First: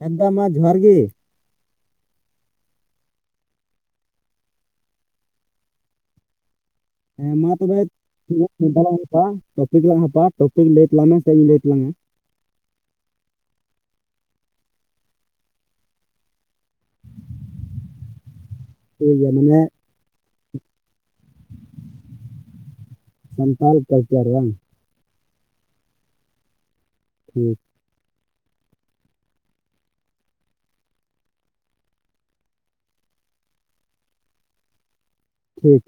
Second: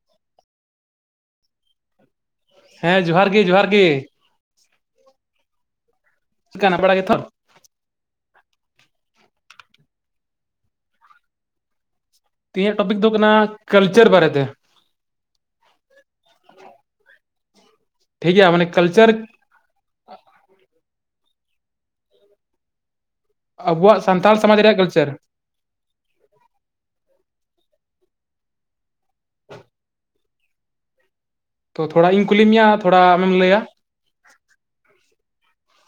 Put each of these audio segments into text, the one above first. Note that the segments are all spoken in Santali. ᱦᱮᱸ ᱫᱟ ᱢᱟ ᱡᱚᱦᱟᱨ ᱜᱮ ᱦᱮᱸ ᱡᱚᱦᱟᱨ ᱜᱮ ᱡᱚᱦᱟᱨ ᱜᱮ ᱜᱟᱱ ᱵᱟᱲᱟᱜ ᱦᱮᱸ ᱢᱟ ᱛᱚᱵᱮᱟᱞᱟᱝ ᱦᱟᱟ ᱴᱚᱯᱤᱠ ᱞᱟᱝ ᱦᱟᱛᱟᱟ ᱴᱚᱯᱤᱠ ᱞᱟᱹᱭ ᱛᱟᱞᱟᱝ ᱢᱮ ᱥᱮ ᱤᱧ ᱞᱟᱹᱭ ᱛᱟᱞᱟᱝᱟ ᱛᱮᱦᱮᱧᱟᱜ ᱴᱚᱯᱤᱠ ᱫᱚ ᱦᱩᱭᱩᱜ ᱠᱟᱱᱟ ᱠᱟᱞᱪᱟᱨ ᱵᱟᱨᱮᱛᱮ ᱴᱷᱤᱠ ᱜᱮᱭᱟ ᱢᱟᱱᱮ ᱠᱟᱞᱪᱟᱨ ᱴᱷᱤᱠ ᱜᱮᱭᱟ ᱢᱟᱱᱮ ᱥᱟᱱᱛᱟᱞ ᱟᱵᱚᱣᱟᱜ ᱠᱟᱞᱪᱟᱨ ᱥᱟᱱᱛᱟᱲ ᱵᱟᱝ ᱥᱚᱢᱟᱡᱽ ᱨᱮᱭᱟᱜ ᱠᱟᱞᱪᱟᱨ ᱴᱷᱤᱠ ᱛᱚ ᱛᱷᱚᱲᱟ ᱤᱧ ᱠᱩᱞᱤ ᱢᱮᱭᱟ ᱛᱷᱚᱲᱟ ᱟᱢᱮᱢ ᱞᱟᱹᱭᱟ ᱴᱷᱤᱠ